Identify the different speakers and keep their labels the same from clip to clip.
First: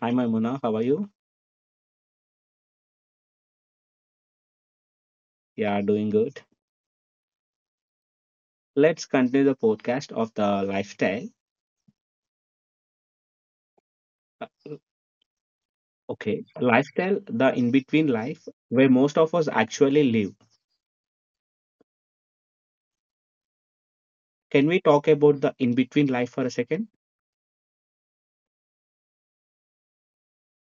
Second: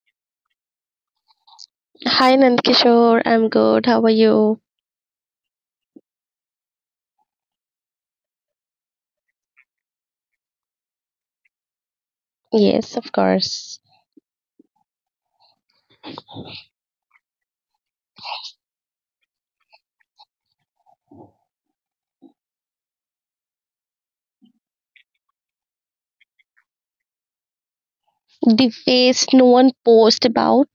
Speaker 1: hi Maimuna, how are you?
Speaker 2: Hi Nandkishore, I'm good. How are you?
Speaker 1: Yeah, doing good. Let's continue the podcast of the lifestyle.
Speaker 2: Yes, of course.
Speaker 1: Uh, Okay, lifestyle, the in between life where most of us actually live. Can we talk about the in between life for a second?
Speaker 2: The face no one posts about,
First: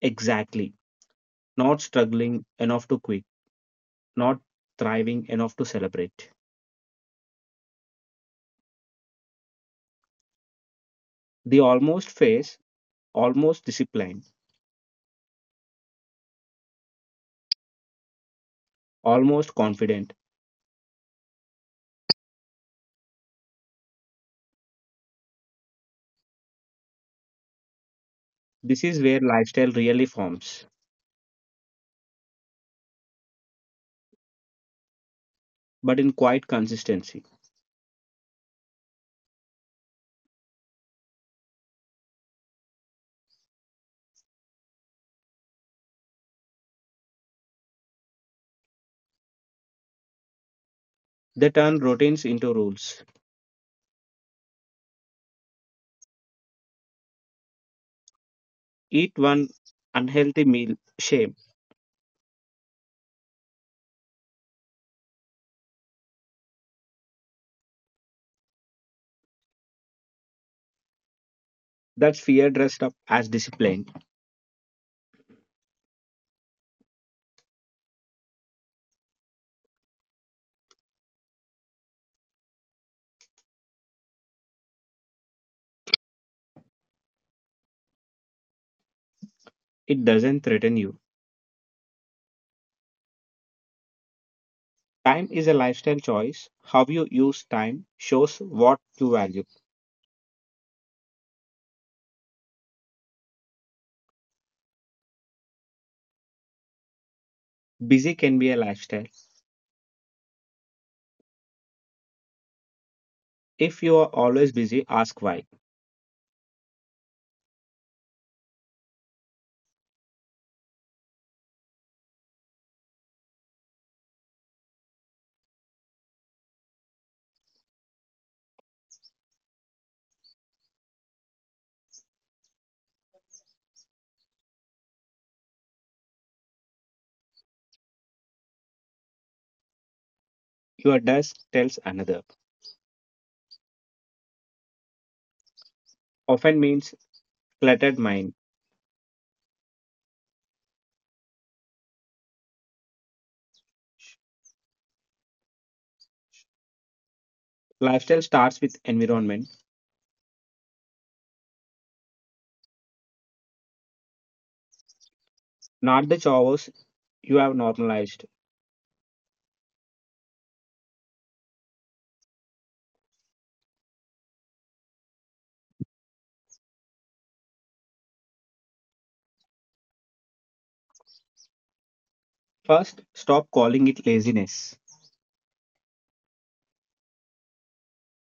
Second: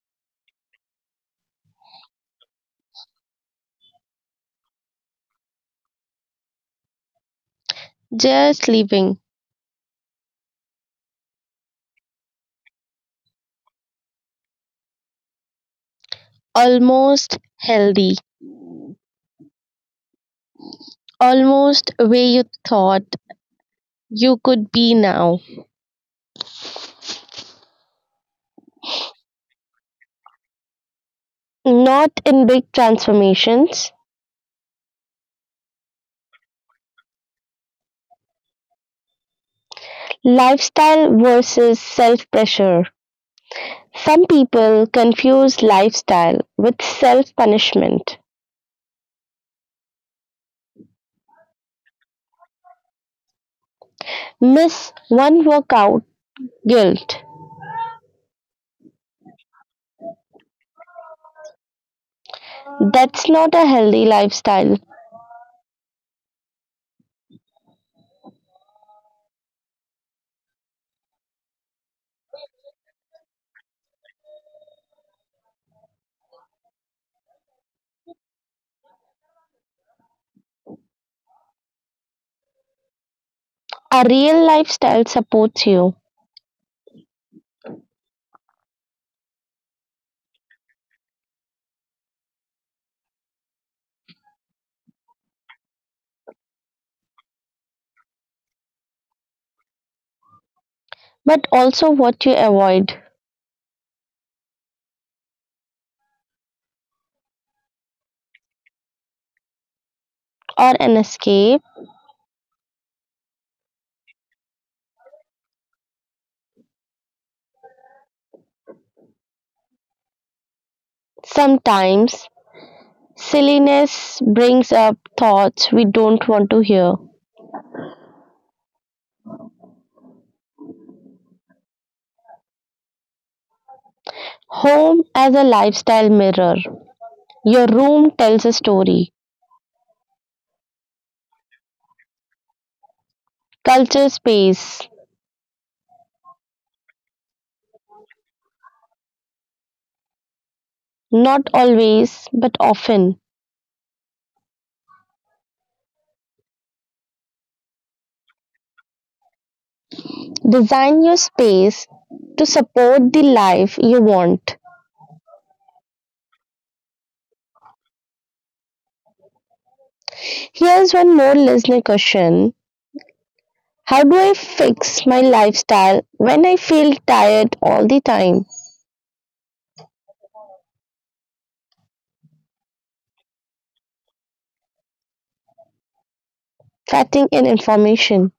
Speaker 1: Exactly. Not struggling enough to quit, not thriving enough to celebrate.
Speaker 2: just living.
Speaker 1: The almost phase, almost disciplined,
Speaker 2: Almost healthy.
Speaker 1: almost confident.
Speaker 2: Almost where you thought you could be now.
Speaker 1: This is where lifestyle really forms,
Speaker 2: Not in big transformations.
Speaker 1: but in quiet consistency.
Speaker 2: Lifestyle versus self pressure. Some people confuse lifestyle with self punishment.
Speaker 1: They turn routines into rules.
Speaker 2: Miss one workout, guilt.
Speaker 1: Eat one unhealthy meal, shame.
Speaker 2: That's not a healthy lifestyle.
Speaker 1: That's fear dressed up as discipline.
Speaker 2: A real lifestyle supports you,
Speaker 1: It doesn't threaten you. Time is a lifestyle choice. How you use time shows what you value.
Speaker 2: but also what you avoid,
Speaker 1: Busy can be a lifestyle.
Speaker 2: or an escape.
Speaker 1: If you are always busy, ask why.
Speaker 2: Sometimes silliness brings up thoughts we don't want to hear. Home as a lifestyle mirror. Your room tells a story.
Speaker 1: Your desk tells another.
Speaker 2: Culture space.
Speaker 1: Often means cluttered mind.
Speaker 2: Not always, but often.
Speaker 1: Lifestyle starts with environment,
Speaker 2: Design your space to support the life you want.
Speaker 1: not the chores you have normalized.
Speaker 2: Here's one more listener question: how do I fix my lifestyle when I feel tired all the time?
Speaker 1: First, stop calling it laziness.
Speaker 2: Fatigue and information.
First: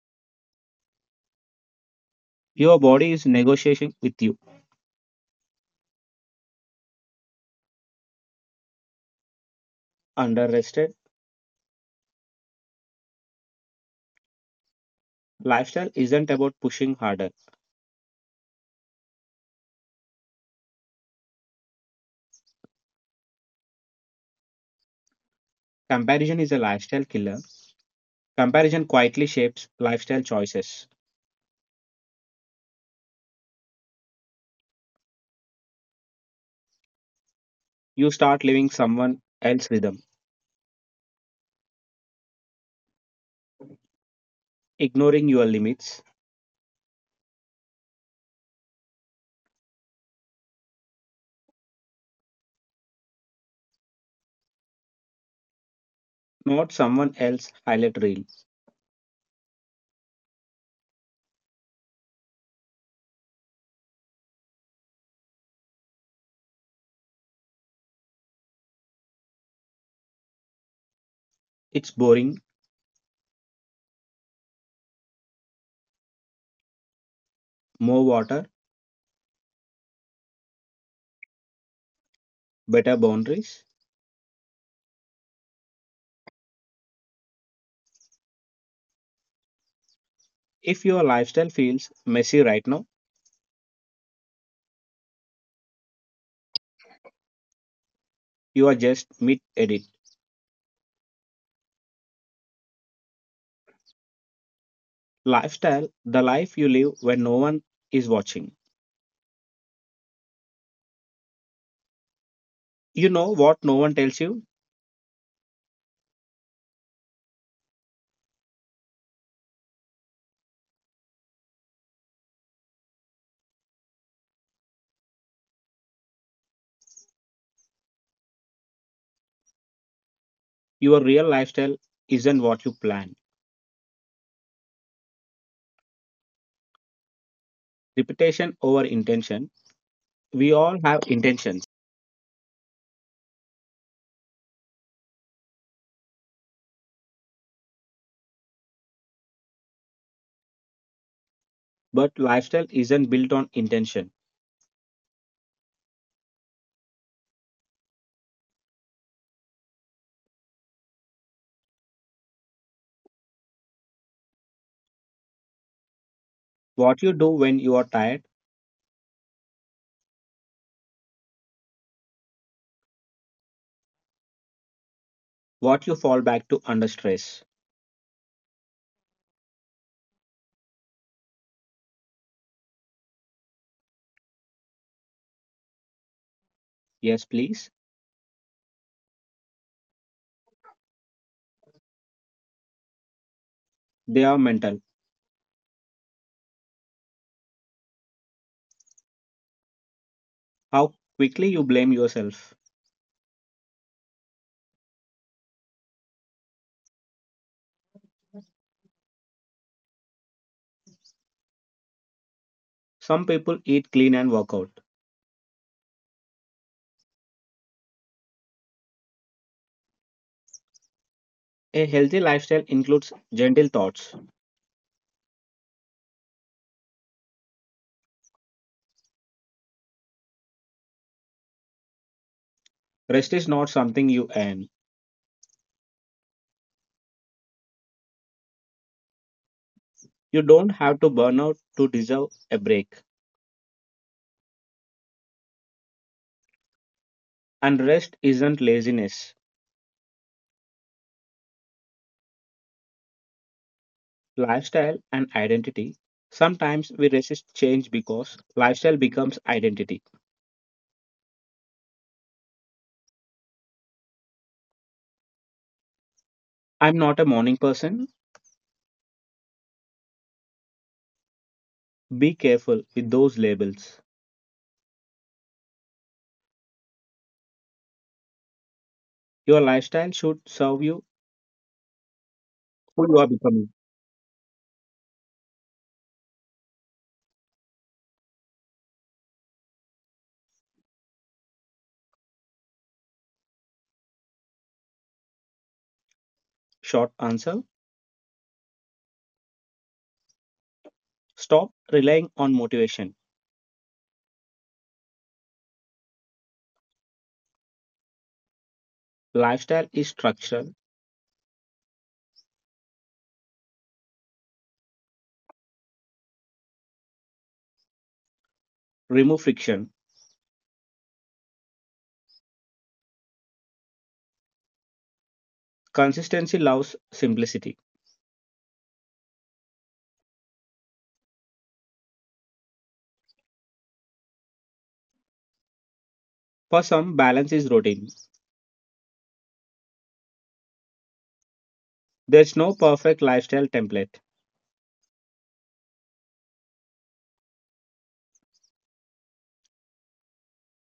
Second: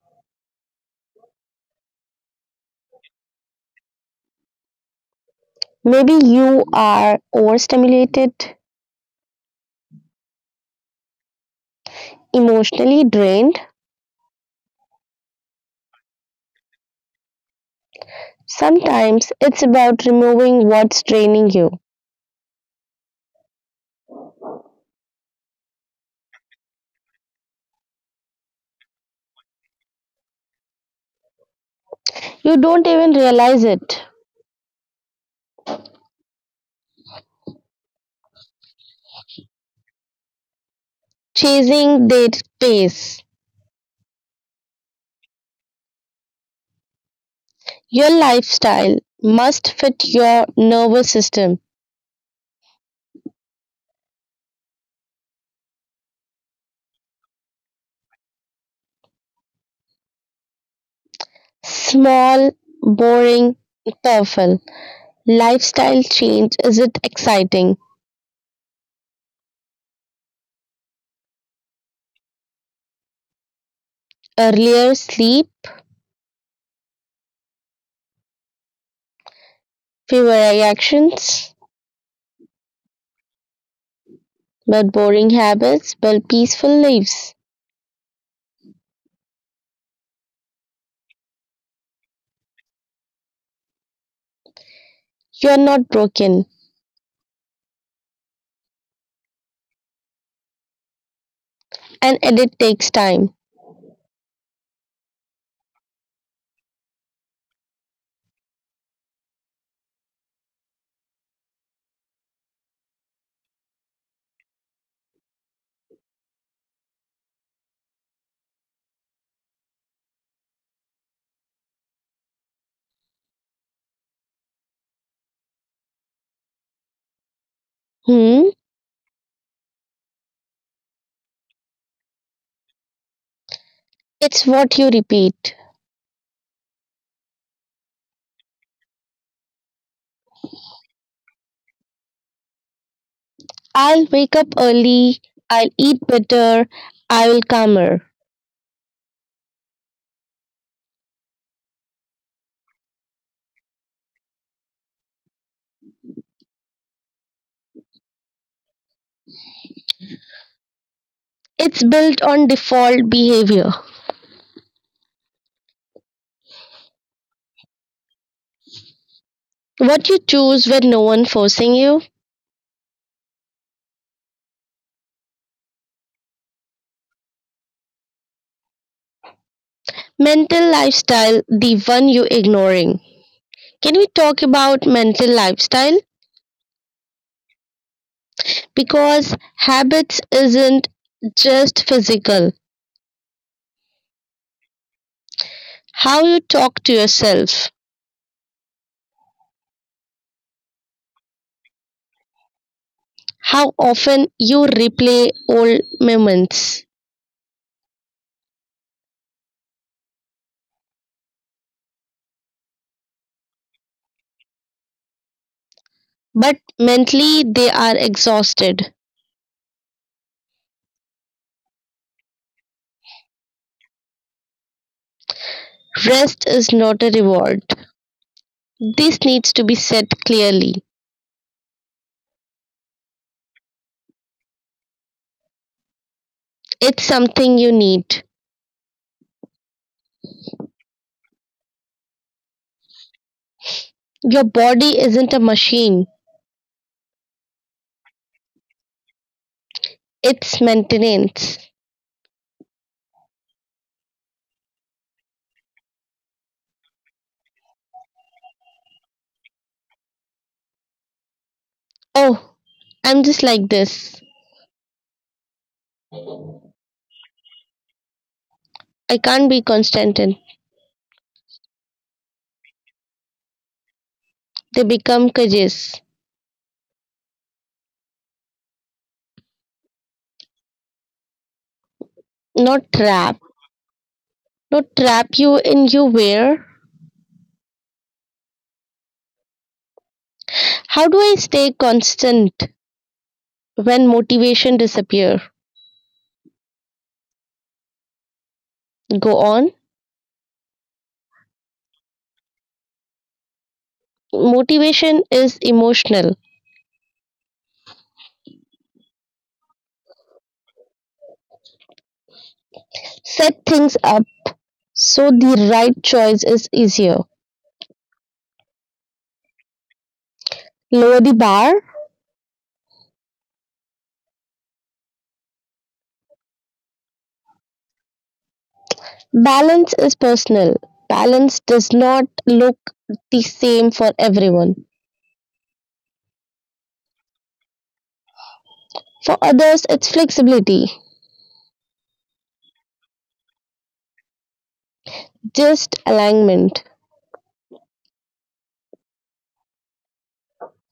Speaker 1: Your body is negotiating with you.
Speaker 2: Maybe you are overstimulated,
Speaker 1: Underrested,
Speaker 2: emotionally drained.
Speaker 1: lifestyle isn't about pushing harder.
Speaker 2: Sometimes it's about removing what's draining you.
Speaker 1: Comparison is a lifestyle killer. Comparison quietly shapes lifestyle choices.
Speaker 2: You don't even realize it.
Speaker 1: You start living someone else's rhythm,
Speaker 2: Chasing that pace.
Speaker 1: ignoring your limits,
Speaker 2: Your lifestyle must fit your nervous system.
Speaker 1: not someone else's highlight reel.
Speaker 2: Small, boring, powerful. Lifestyle change, is it exciting?
Speaker 1: It's boring,
Speaker 2: Earlier sleep,
Speaker 1: more water,
Speaker 2: fewer reactions,
Speaker 1: better boundaries.
Speaker 2: but boring habits build peaceful lives.
Speaker 1: If your lifestyle feels messy right now,
Speaker 2: You are not broken,
Speaker 1: you are just mid edit.
Speaker 2: and edit takes time.
Speaker 1: Lifestyle, the life you live when no one is watching. You know what no one tells you?
Speaker 2: Hmm?
Speaker 1: Your real lifestyle isn't what you plan.
Speaker 2: It's what you repeat.
Speaker 1: Repetition over intention. We all have intentions,
Speaker 2: I'll wake up early, I'll eat better, I will calmer.
Speaker 1: but lifestyle isn't built on intention.
Speaker 2: It's built on default behavior.
Speaker 1: What you do when you are tired,
Speaker 2: What you choose when no one forcing you.
Speaker 1: what you fall back to under stress.
Speaker 2: Mental lifestyle, the one you ignoring. Can we talk about mental lifestyle?
Speaker 1: Yes, please.
Speaker 2: Because habits isn't just physical.
Speaker 1: They are mental.
Speaker 2: How you talk to yourself,
Speaker 1: How quickly you blame yourself.
Speaker 2: how often you replay old moments.
Speaker 1: Some people eat clean and work out.
Speaker 2: But mentally, they are exhausted.
Speaker 1: A healthy lifestyle includes gentle thoughts.
Speaker 2: Rest is not a reward. This needs to be said clearly.
Speaker 1: Rest is not something you earn.
Speaker 2: It's something you need.
Speaker 1: You don't have to burn out to deserve a break.
Speaker 2: Your body isn't a machine,
Speaker 1: And rest isn't laziness.
Speaker 2: it's maintenance.
Speaker 1: Lifestyle and identity. Sometimes we resist change because lifestyle becomes identity.
Speaker 2: Oh, I'm just like this.
Speaker 1: I'm not a morning person.
Speaker 2: I can't be constant. In.
Speaker 1: Be careful with those labels.
Speaker 2: They become cages,
Speaker 1: Your lifestyle should serve you
Speaker 2: not
Speaker 1: who you are
Speaker 2: trap.
Speaker 1: becoming.
Speaker 2: Not trap you in you where? How do I stay constant when motivation disappear?
Speaker 1: Short answer.
Speaker 2: Go on.
Speaker 1: Stop relying on motivation.
Speaker 2: Motivation is emotional.
Speaker 1: Lifestyle is structural.
Speaker 2: Set things up so the right choice is easier.
Speaker 1: Remove friction.
Speaker 2: Lower the bar.
Speaker 1: Consistency loves simplicity.
Speaker 2: Balance is personal. Balance does not look the same for everyone.
Speaker 1: For some, balance is routine.
Speaker 2: For others, it's flexibility,
Speaker 1: There's no perfect lifestyle template.
Speaker 2: just alignment,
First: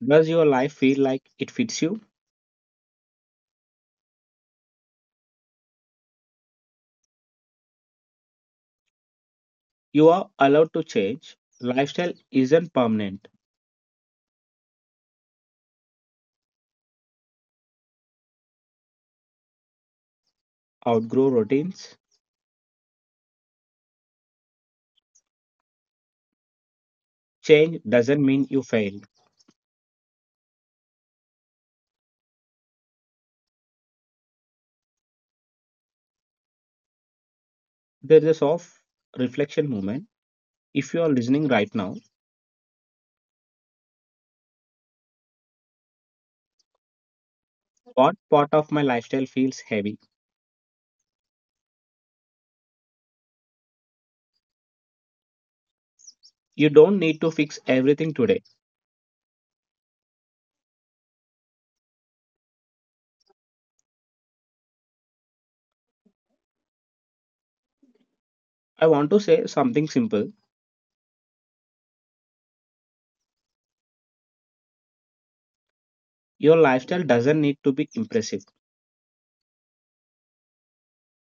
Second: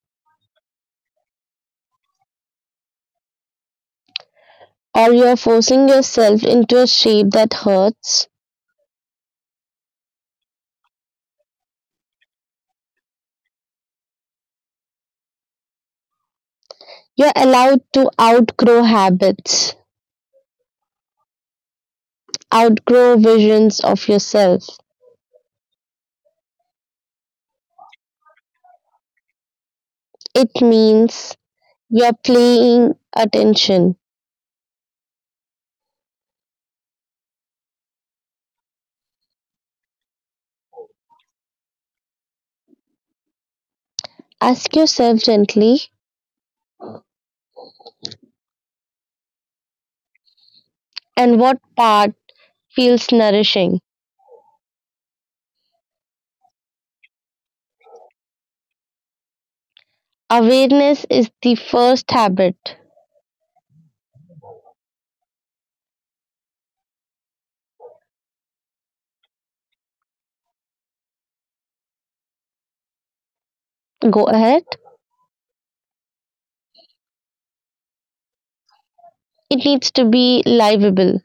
Speaker 1: Does your life feel like it fits you?
Speaker 2: or you're forcing yourself into a shape that hurts.
Speaker 1: You are allowed to change. Lifestyle isn't permanent.
Speaker 2: You're allowed to outgrow habits,
Speaker 1: Outgrow routines.
Speaker 2: outgrow visions of yourself.
Speaker 1: Change doesn't mean you failed.
Speaker 2: It means you're paying attention.
Speaker 1: There is a soft reflection moment. If you are listening right now,
Speaker 2: Ask yourself gently,
Speaker 1: what part of my lifestyle feels heavy?
Speaker 2: and what part feels nourishing?
Speaker 1: You don't need to fix everything today.
Speaker 2: Awareness is the first habit.
Speaker 1: I want to say something simple.
Speaker 2: Go ahead.
Speaker 1: Your lifestyle doesn't need to be impressive.
Speaker 2: It needs to be livable.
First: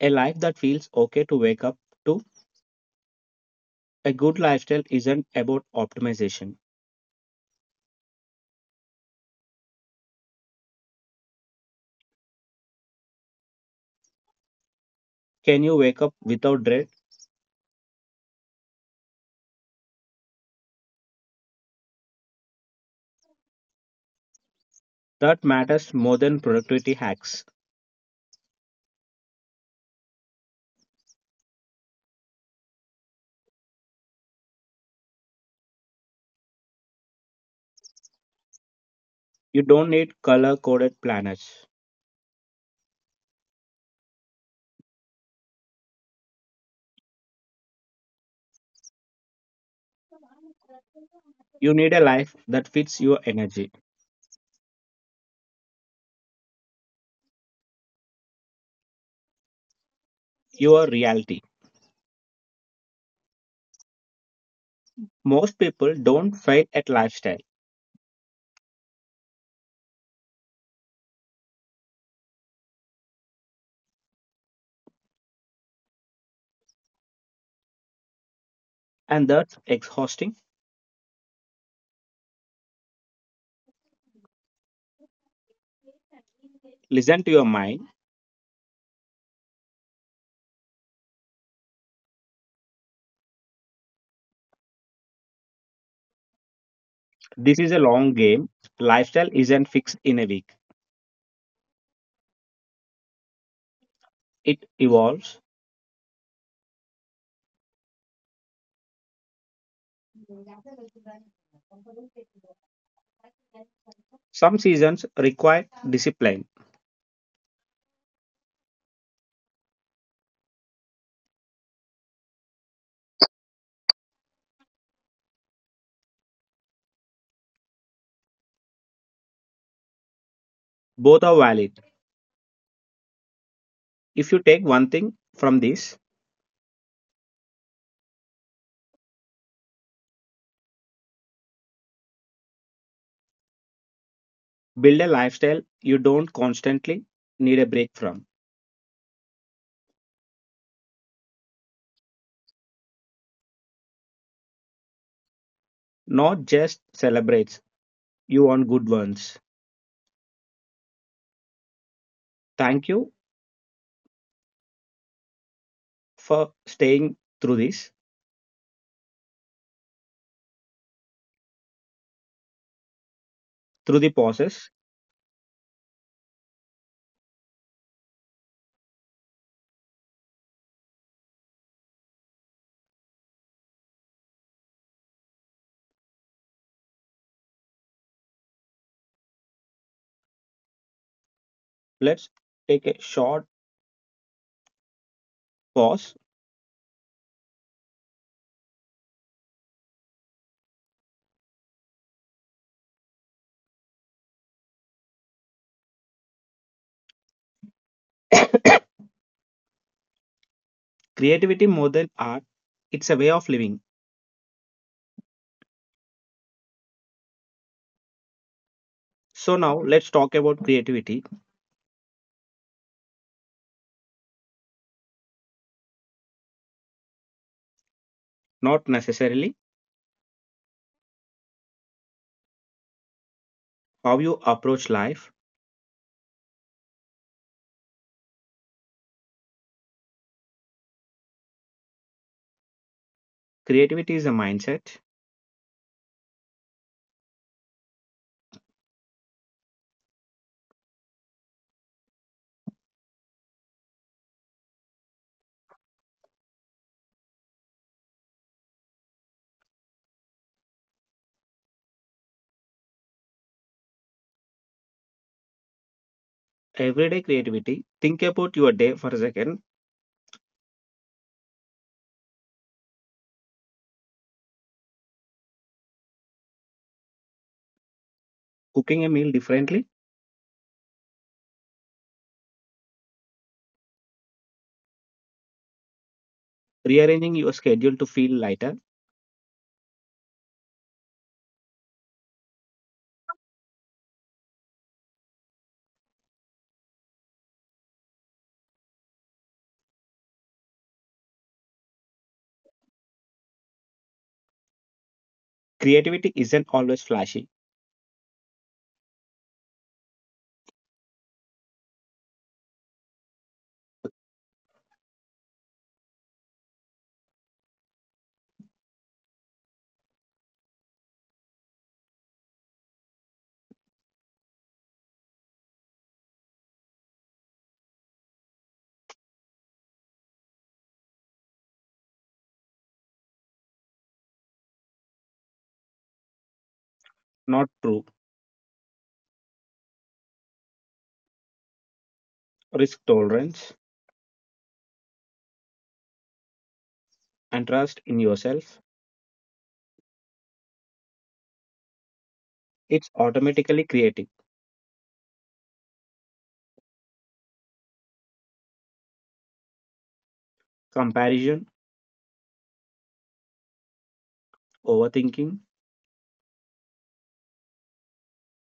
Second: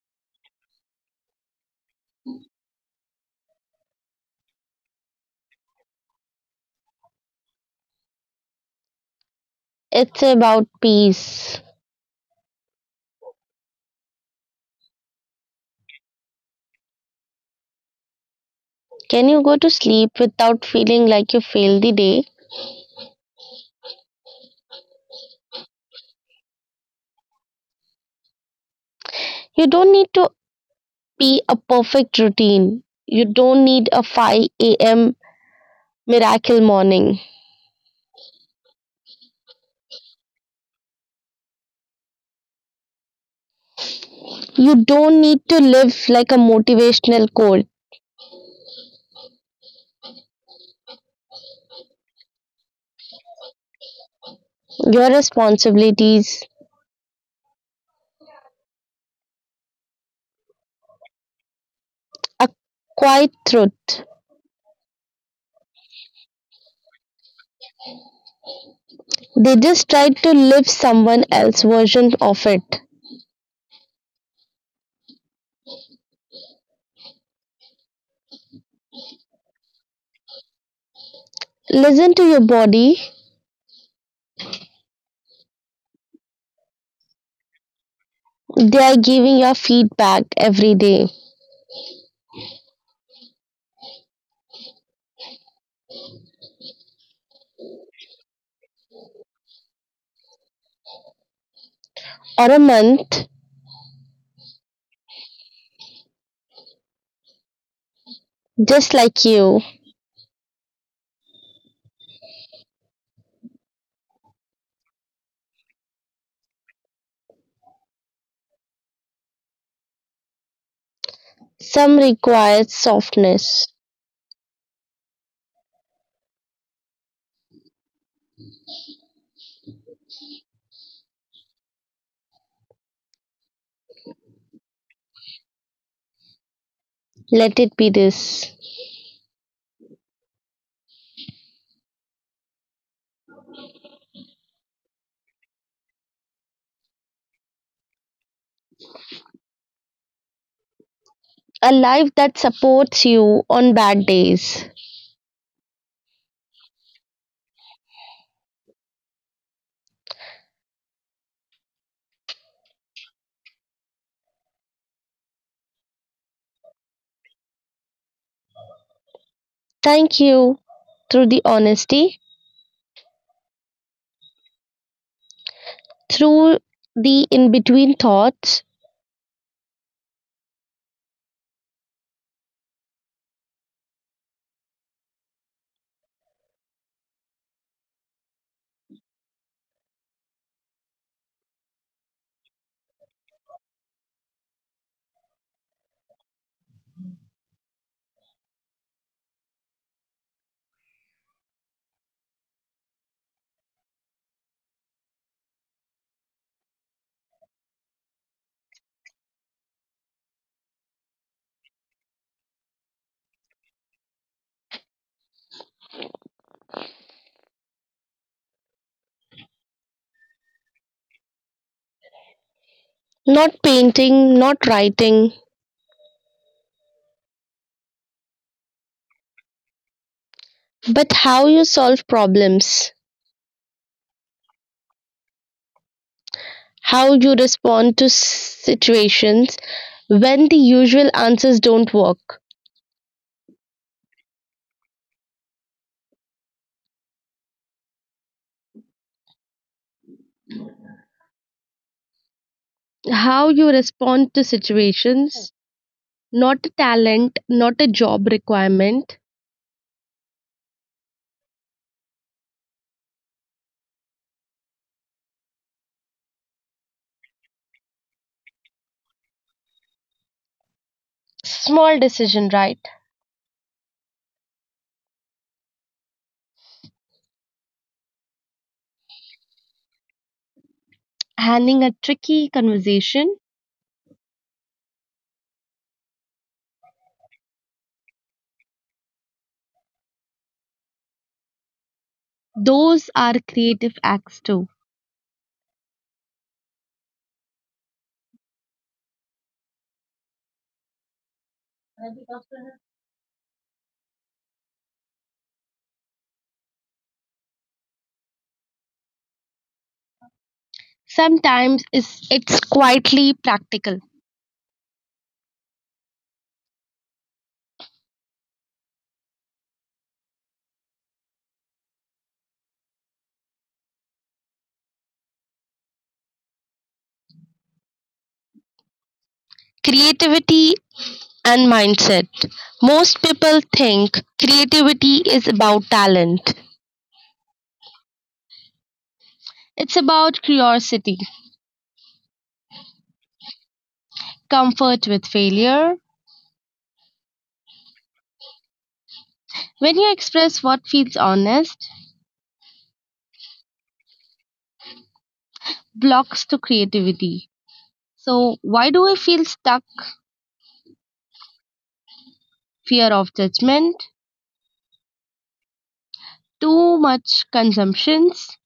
Speaker 1: A life that feels okay to wake up to. A good lifestyle isn't about optimization.
Speaker 2: It's about peace.
Speaker 1: Can you wake up without dread?
Speaker 2: Can you go to sleep without feeling like you failed the day?
Speaker 1: That matters more than productivity hacks.
Speaker 2: You don't need to be a perfect routine. You don't need a 5 a.m. miracle morning.
Speaker 1: You don't need color coded planners.
Speaker 2: You don't need to live like a motivational quote.
Speaker 1: You need a life that fits your energy,
Speaker 2: Your responsibilities
Speaker 1: your reality.
Speaker 2: are quite truth.
Speaker 1: Most people don't fail at lifestyle,
Speaker 2: They just tried to live someone else's version of it.
Speaker 1: and that's exhausting.
Speaker 2: Listen to your body.
Speaker 1: Listen to your mind.
Speaker 2: They are giving your feedback every day.
Speaker 1: This is a long game. Lifestyle isn't fixed in a week,
Speaker 2: Or a month,
Speaker 1: it evolves.
Speaker 2: just like you.
Speaker 1: Some seasons require discipline.
Speaker 2: Some require softness.
Speaker 1: Both are valid. If you take one thing from this,
Speaker 2: Let it be this.
Speaker 1: build a lifestyle you don't constantly need a break from,
Speaker 2: A life that supports you on bad days.
Speaker 1: not just celebrates you on good ones. Thank you for staying through this,
Speaker 2: Thank you through the honesty,
Speaker 1: through the process.
Speaker 2: through the in between thoughts,
Speaker 1: Let's take a short pause. Creativity more than art, it's a way of living. So, now let's talk about creativity,
Speaker 2: not painting, not writing,
Speaker 1: not necessarily
Speaker 2: but how you solve problems,
Speaker 1: how you approach life.
Speaker 2: how you respond to situations when the usual answers don't work,
Speaker 1: Creativity is a mindset.
Speaker 2: how you respond to situations, not a talent, not a job requirement.
Speaker 1: Everyday creativity. Think about your day for a second.
Speaker 2: Small decision, right?
Speaker 1: Cooking a meal differently,
Speaker 2: Handling a tricky conversation.
Speaker 1: rearranging your schedule to feel lighter.
Speaker 2: Those are creative acts too.
Speaker 1: Creativity isn't always flashy,
Speaker 2: Sometimes it's quietly practical. Creativity and mindset. Most people think creativity is about talent.
Speaker 1: not true.
Speaker 2: It's about curiosity,
Speaker 1: Risk tolerance
Speaker 2: comfort with failure.
Speaker 1: and trust in yourself.
Speaker 2: When you express what feels honest,
Speaker 1: It's automatically creative.
Speaker 2: blocks to creativity. So, why do I feel stuck?
Speaker 1: Comparison,
Speaker 2: Fear of judgment,
Speaker 1: overthinking.
Speaker 2: too much consumptions.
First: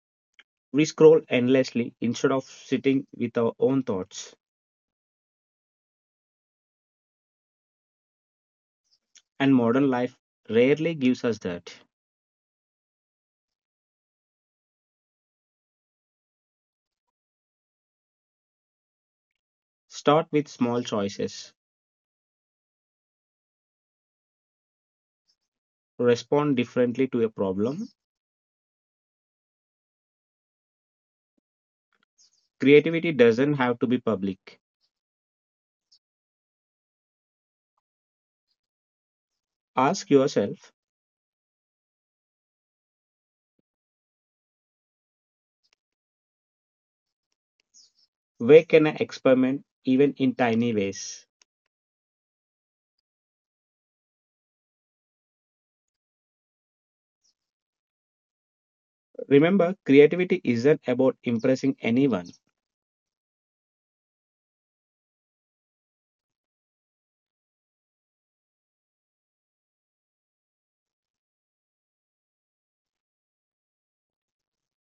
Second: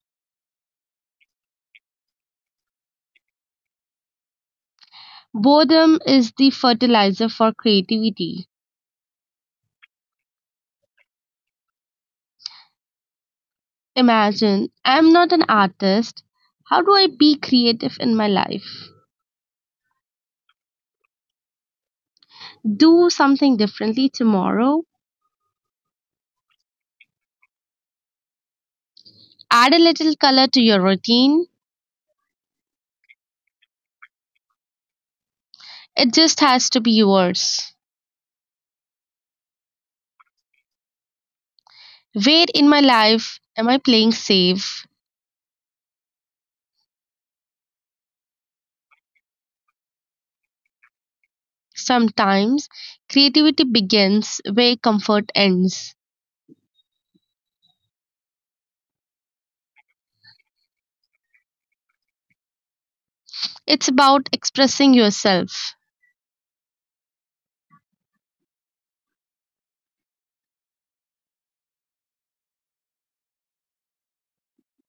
Speaker 1: We scroll endlessly instead of sitting with our own thoughts.
Speaker 2: Boredom is the fertilizer for creativity.
Speaker 1: And modern life rarely gives us that.
Speaker 2: Imagine I'm not an artist. How do I be creative in my life?
Speaker 1: Start with small choices.
Speaker 2: Do something differently tomorrow.
Speaker 1: Respond differently to a problem.
Speaker 2: Add a little color to your routine.
Speaker 1: Creativity doesn't have to be public.
Speaker 2: It just has to be yours.
Speaker 1: Ask yourself,
Speaker 2: Where in my life am I playing safe?
Speaker 1: where can I experiment even in tiny ways?
Speaker 2: Sometimes creativity begins where comfort ends.
Speaker 1: Remember, creativity isn't about impressing anyone.
Speaker 2: It's about expressing yourself.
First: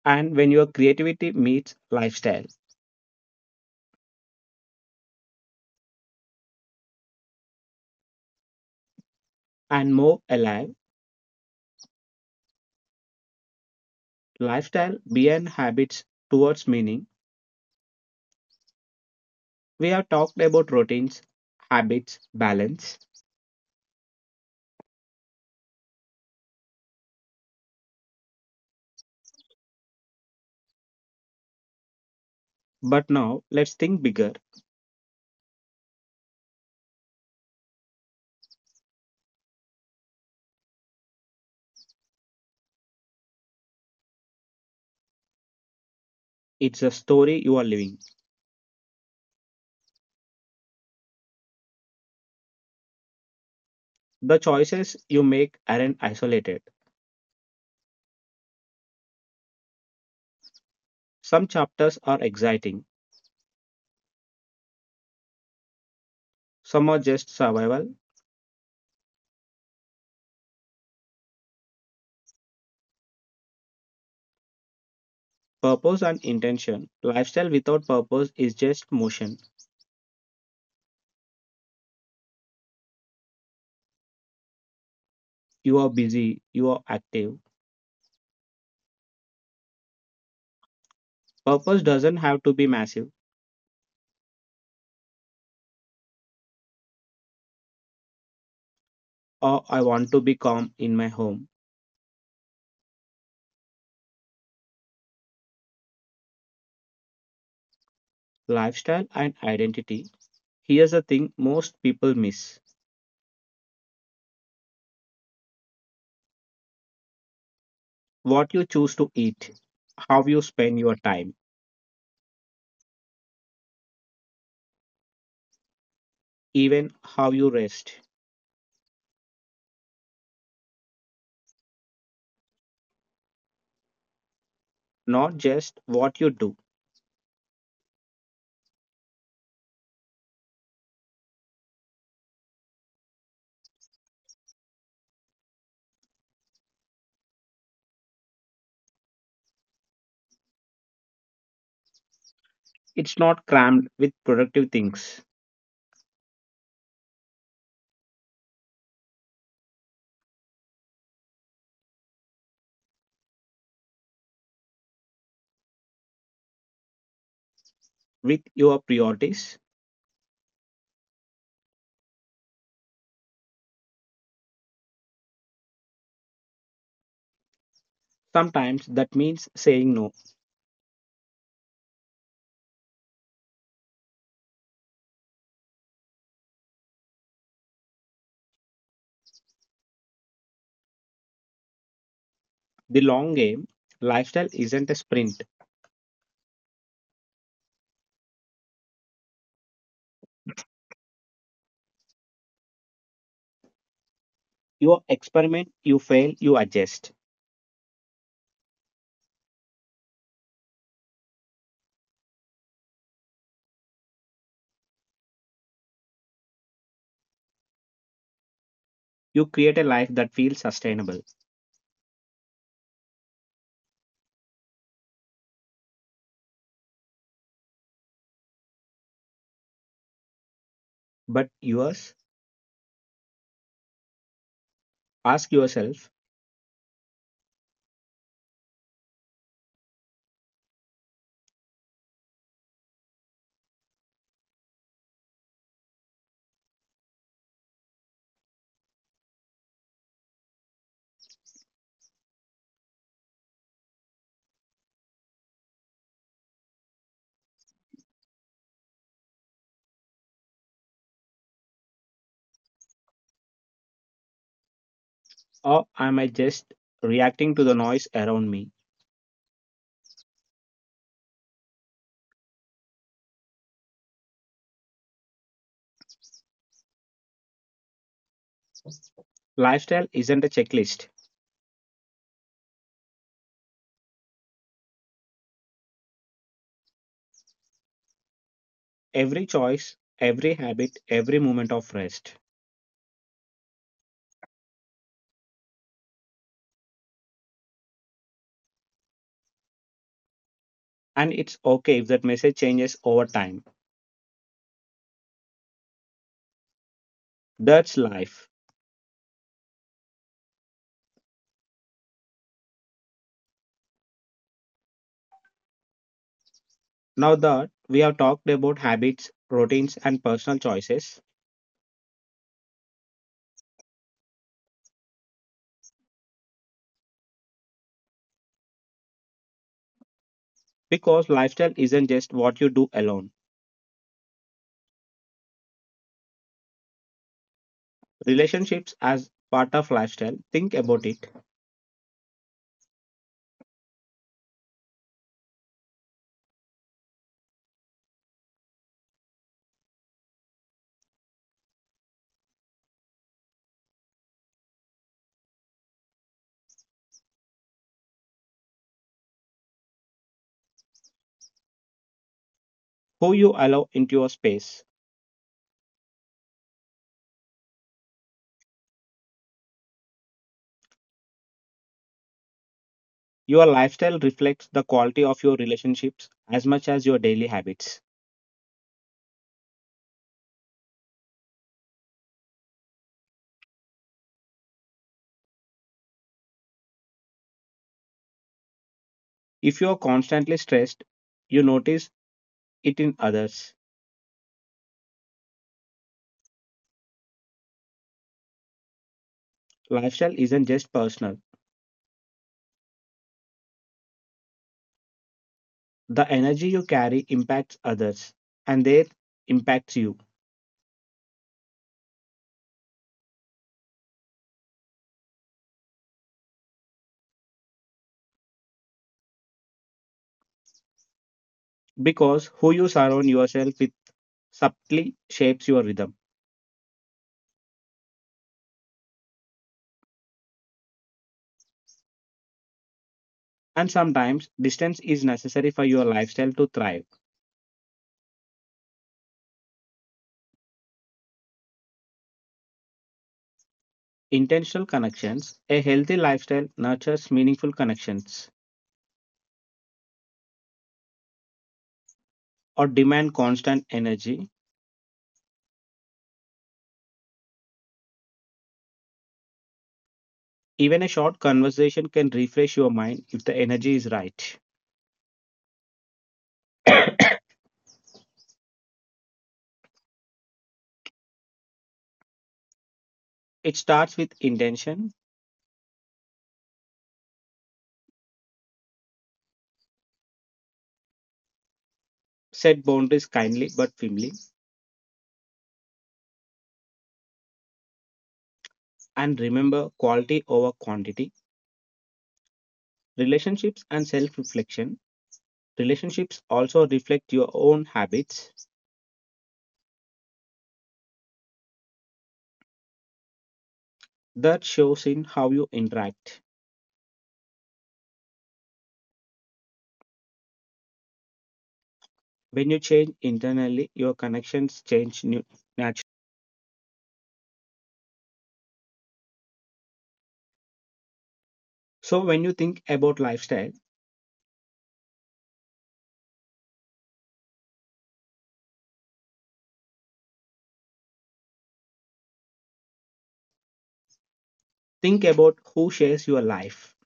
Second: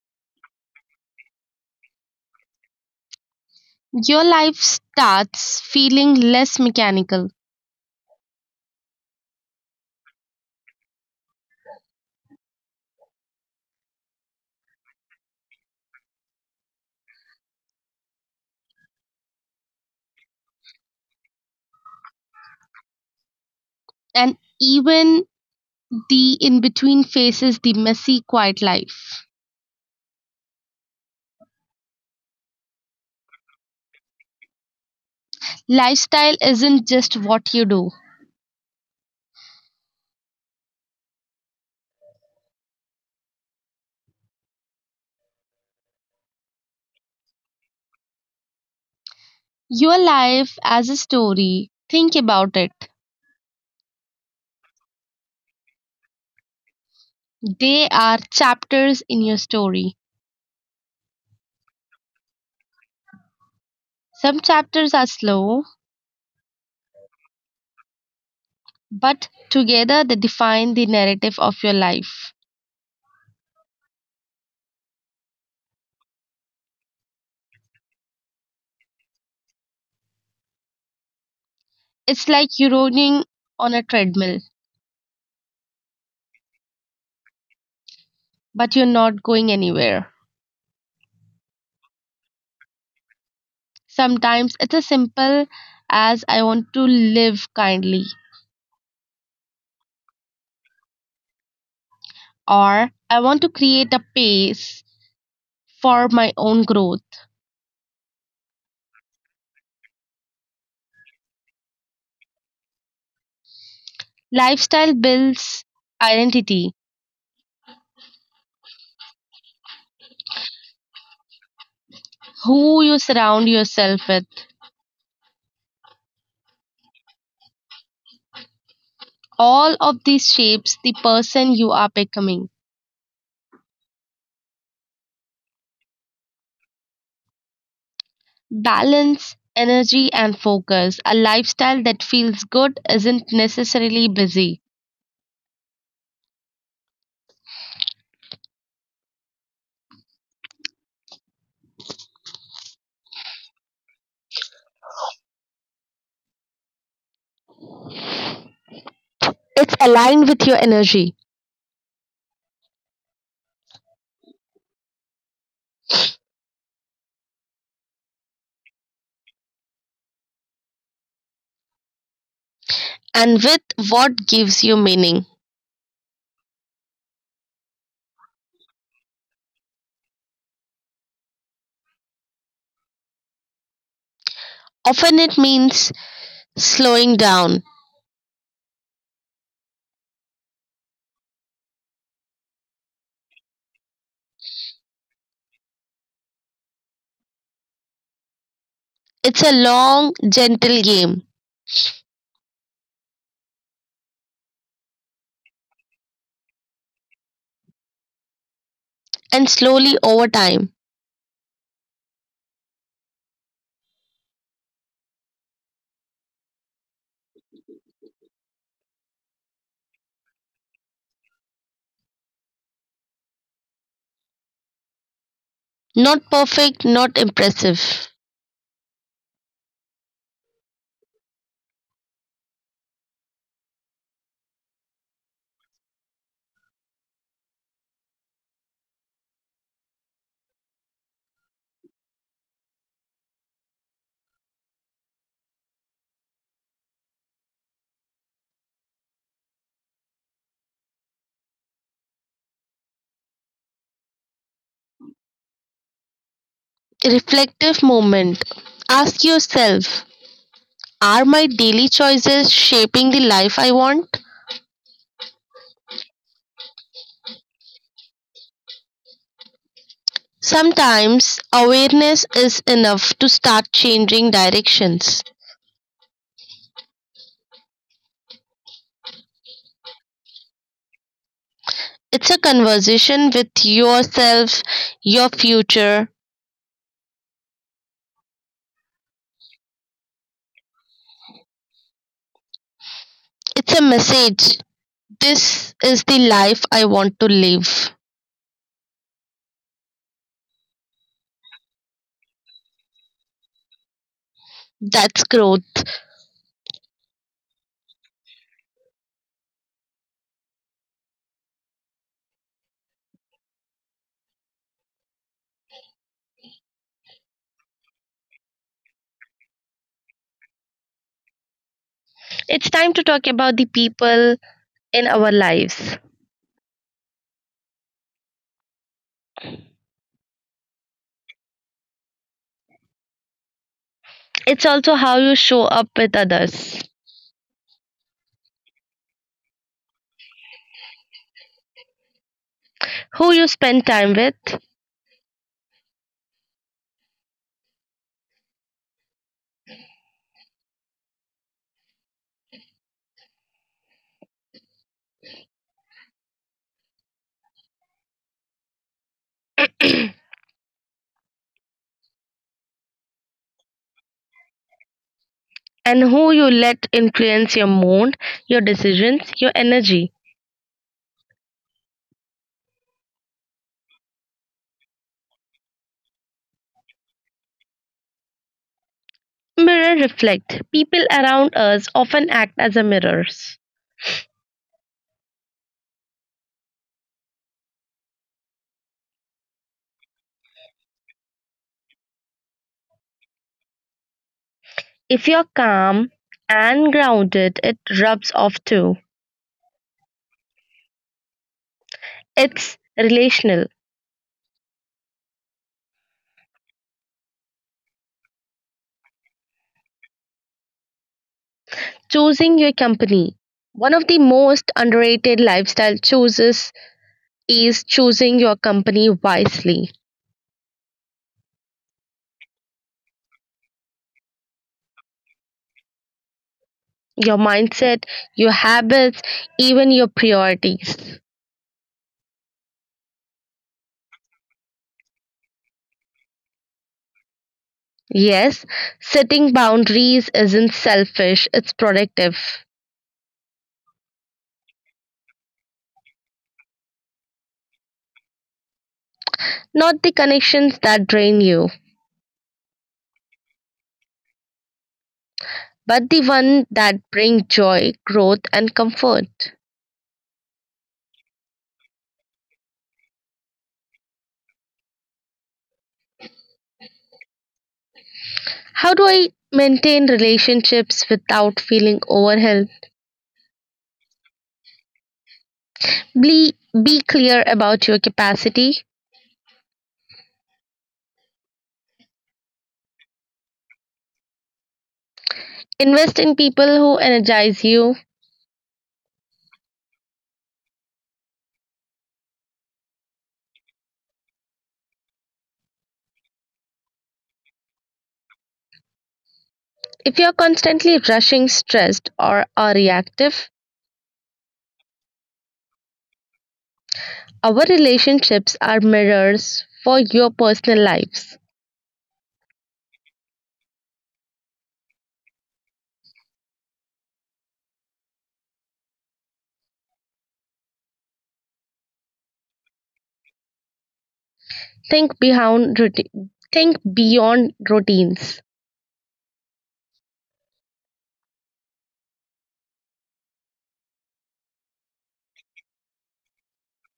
Speaker 1: And when your creativity meets lifestyle
Speaker 2: Your life starts feeling less mechanical,
Speaker 1: and more alive, lifestyle beyond habits towards meaning, we have talked about routines, habits, balance.
Speaker 2: and even the in between phases, the messy, quiet life.
Speaker 1: But now let's think bigger.
Speaker 2: Lifestyle isn't just what you do,
Speaker 1: It's a story you are living.
Speaker 2: your life as a story. Think about it.
Speaker 1: The choices you make aren't isolated.
Speaker 2: They are chapters in your story.
Speaker 1: Some chapters are exciting,
Speaker 2: Some chapters are slow,
Speaker 1: some are just survival,
Speaker 2: but together they define the narrative of your life.
Speaker 1: purpose and intention. Lifestyle without purpose is just motion.
Speaker 2: It's like you're running on a treadmill,
Speaker 1: You are busy, you are active.
Speaker 2: but you're not going anywhere.
Speaker 1: Purpose doesn't have to be massive,
Speaker 2: Sometimes it's as simple as I want to live kindly,
Speaker 1: or I want to be calm in my home.
Speaker 2: or I want to create a pace for my own growth.
Speaker 1: Lifestyle and identity. Here's a thing most people miss:
Speaker 2: Lifestyle builds identity,
Speaker 1: what you choose to eat, how you spend your time,
Speaker 2: who you surround yourself with.
Speaker 1: even how you rest,
Speaker 2: All of these shapes the person you are becoming.
Speaker 1: not just what you do.
Speaker 2: Balance, energy, and focus. A lifestyle that feels good isn't necessarily busy,
Speaker 1: It's not crammed with productive things,
Speaker 2: it's aligned with your energy
Speaker 1: with your priorities.
Speaker 2: and with what gives you meaning.
Speaker 1: Sometimes that means saying no.
Speaker 2: Often it means slowing down.
Speaker 1: The long game, lifestyle isn't a sprint.
Speaker 2: It's a long, gentle game,
Speaker 1: You experiment, you fail, you adjust.
Speaker 2: and slowly over time.
Speaker 1: You create a life that feels sustainable.
Speaker 2: Not perfect, not impressive.
Speaker 1: But yours, ask yourself,
Speaker 2: Reflective moment. Ask yourself, are my daily choices shaping the life I want?
Speaker 1: or am I just reacting to the noise around me?
Speaker 2: Sometimes awareness is enough to start changing directions.
Speaker 1: Lifestyle isn't a checklist.
Speaker 2: It's a conversation with yourself, your future.
Speaker 1: Every choice, every habit, every moment of rest.
Speaker 2: It's a message. This is the life I want to live.
Speaker 1: And it's okay if that message changes over time.
Speaker 2: That's growth.
Speaker 1: That's life. Now that we have talked about habits, routines, and personal choices,
Speaker 2: It's time to talk about the people in our lives.
Speaker 1: because lifestyle isn't just what you do alone.
Speaker 2: It's also how you show up with others,
Speaker 1: Relationships as part of lifestyle. Think about it.
Speaker 2: who you spend time with,
Speaker 1: Who you allow into your space.
Speaker 2: and who you let influence your mood, your decisions, your energy.
Speaker 1: Your lifestyle reflects the quality of your relationships as much as your daily habits.
Speaker 2: Mirror reflect. People around us often act as a mirrors.
Speaker 1: If you are constantly stressed, you notice it in others.
Speaker 2: If you're calm and grounded, it rubs off too.
Speaker 1: Lifestyle isn't just personal.
Speaker 2: It's relational.
Speaker 1: The energy you carry impacts others and they impacts you
Speaker 2: Choosing your company. One of the most underrated lifestyle choices is choosing your company wisely.
Speaker 1: because who you surround yourself with subtly shapes your rhythm.
Speaker 2: Your mindset, your habits, even your priorities.
Speaker 1: And sometimes distance is necessary for your lifestyle to thrive.
Speaker 2: Yes, setting boundaries isn't selfish, it's productive.
Speaker 1: Intentional connections. A healthy lifestyle nurtures meaningful connections
Speaker 2: Not the connections that drain you,
Speaker 1: or demand constant energy.
Speaker 2: but the one that bring joy, growth and comfort.
Speaker 1: Even a short conversation can refresh your mind if the energy is right.
Speaker 2: How do I maintain relationships without feeling overwhelmed?
Speaker 1: It starts with intention.
Speaker 2: Be, be clear about your capacity.
Speaker 1: Set boundaries kindly but firmly.
Speaker 2: Invest in people who energize you.
Speaker 1: And remember quality over quantity. Relationships and self reflection. Relationships also reflect your own habits
Speaker 2: If you're constantly rushing, stressed, or are reactive,
Speaker 1: that shows in how you interact
Speaker 2: our relationships are mirrors for your personal lives.
Speaker 1: when you change internally your connections change naturally. So when you think about lifestyle,
Speaker 2: Think beyond routi- think beyond routines
Speaker 1: think about who shares your life.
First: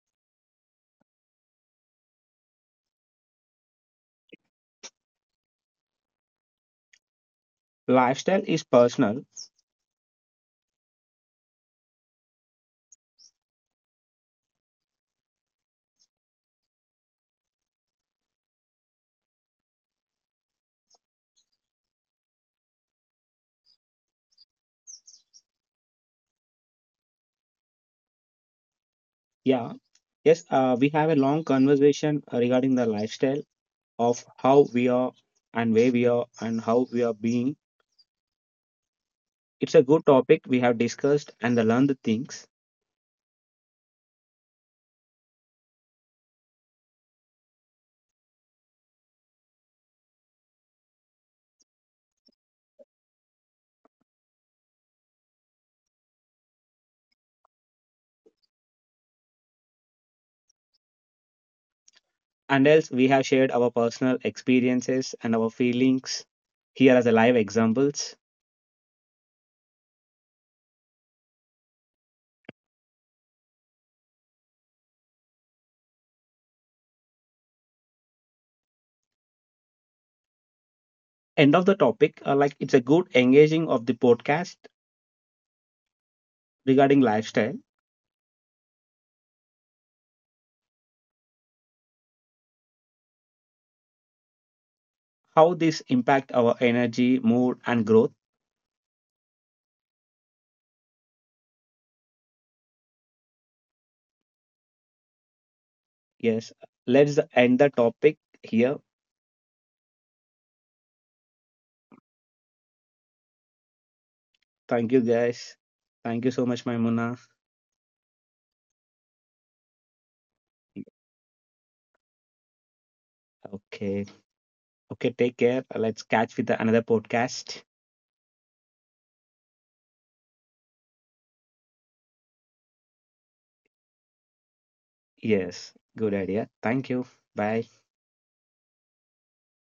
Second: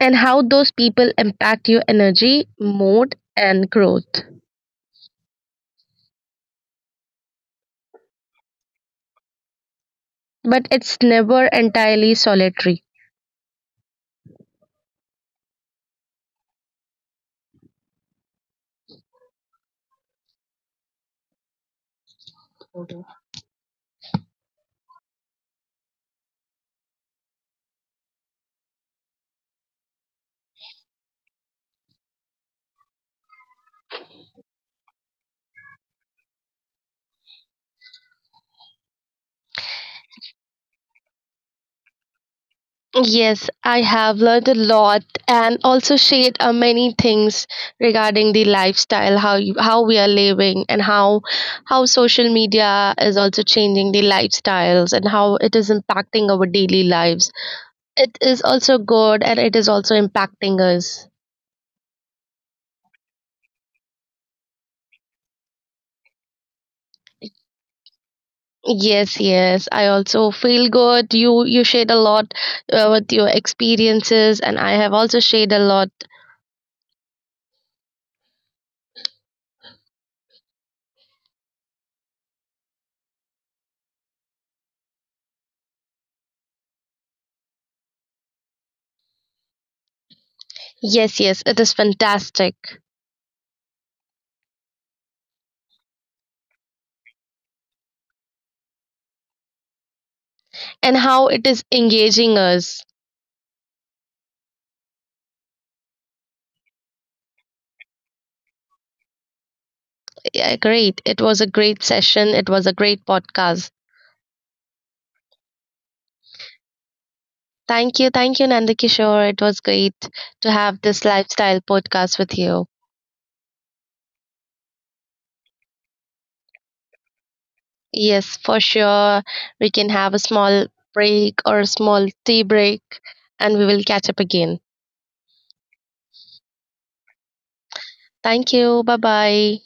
Speaker 2: and how those people impact your energy, mood, and growth.
Speaker 1: Lifestyle is personal.
Speaker 2: But it's never entirely solitary.
Speaker 1: Yeah, yes, we have a long conversation regarding the lifestyle of how we are and where we are and how we are being. It's a good topic we have discussed and the learned things,
Speaker 2: Yes, I have learned a lot and also shared many things regarding the lifestyle, how you, how we are living, and how social media is also changing the lifestyles and how it is impacting our daily lives. It is also good and it is also impacting us.
Speaker 1: and else we have shared our personal experiences and our feelings here as a live examples.
Speaker 2: Yes, yes, I also feel good. You shared a lot with your experiences, and I have also shared a lot.
Speaker 1: End of the topic, like it's a good engaging of the podcast regarding lifestyle,
Speaker 2: Yes, yes, it is fantastic
Speaker 1: how this impact our energy, mood, and growth.
Speaker 2: and how it is engaging us.
Speaker 1: Yes, let's end the topic here.
Speaker 2: Yeah, great. It was a great session. It was a great podcast.
Speaker 1: Thank you guys. Thank you so much, Maimuna.
Speaker 2: Thank you. Thank you, Nandakishore. It was great to have this lifestyle podcast with you.
Speaker 1: Okay, okay, take care. Let's catch with another podcast.
Speaker 2: Yes, for sure. We can have a small break or a small tea break and we will catch up again.
Speaker 1: Yes, good idea. Thank you. Bye.
Speaker 2: Thank you. Bye bye.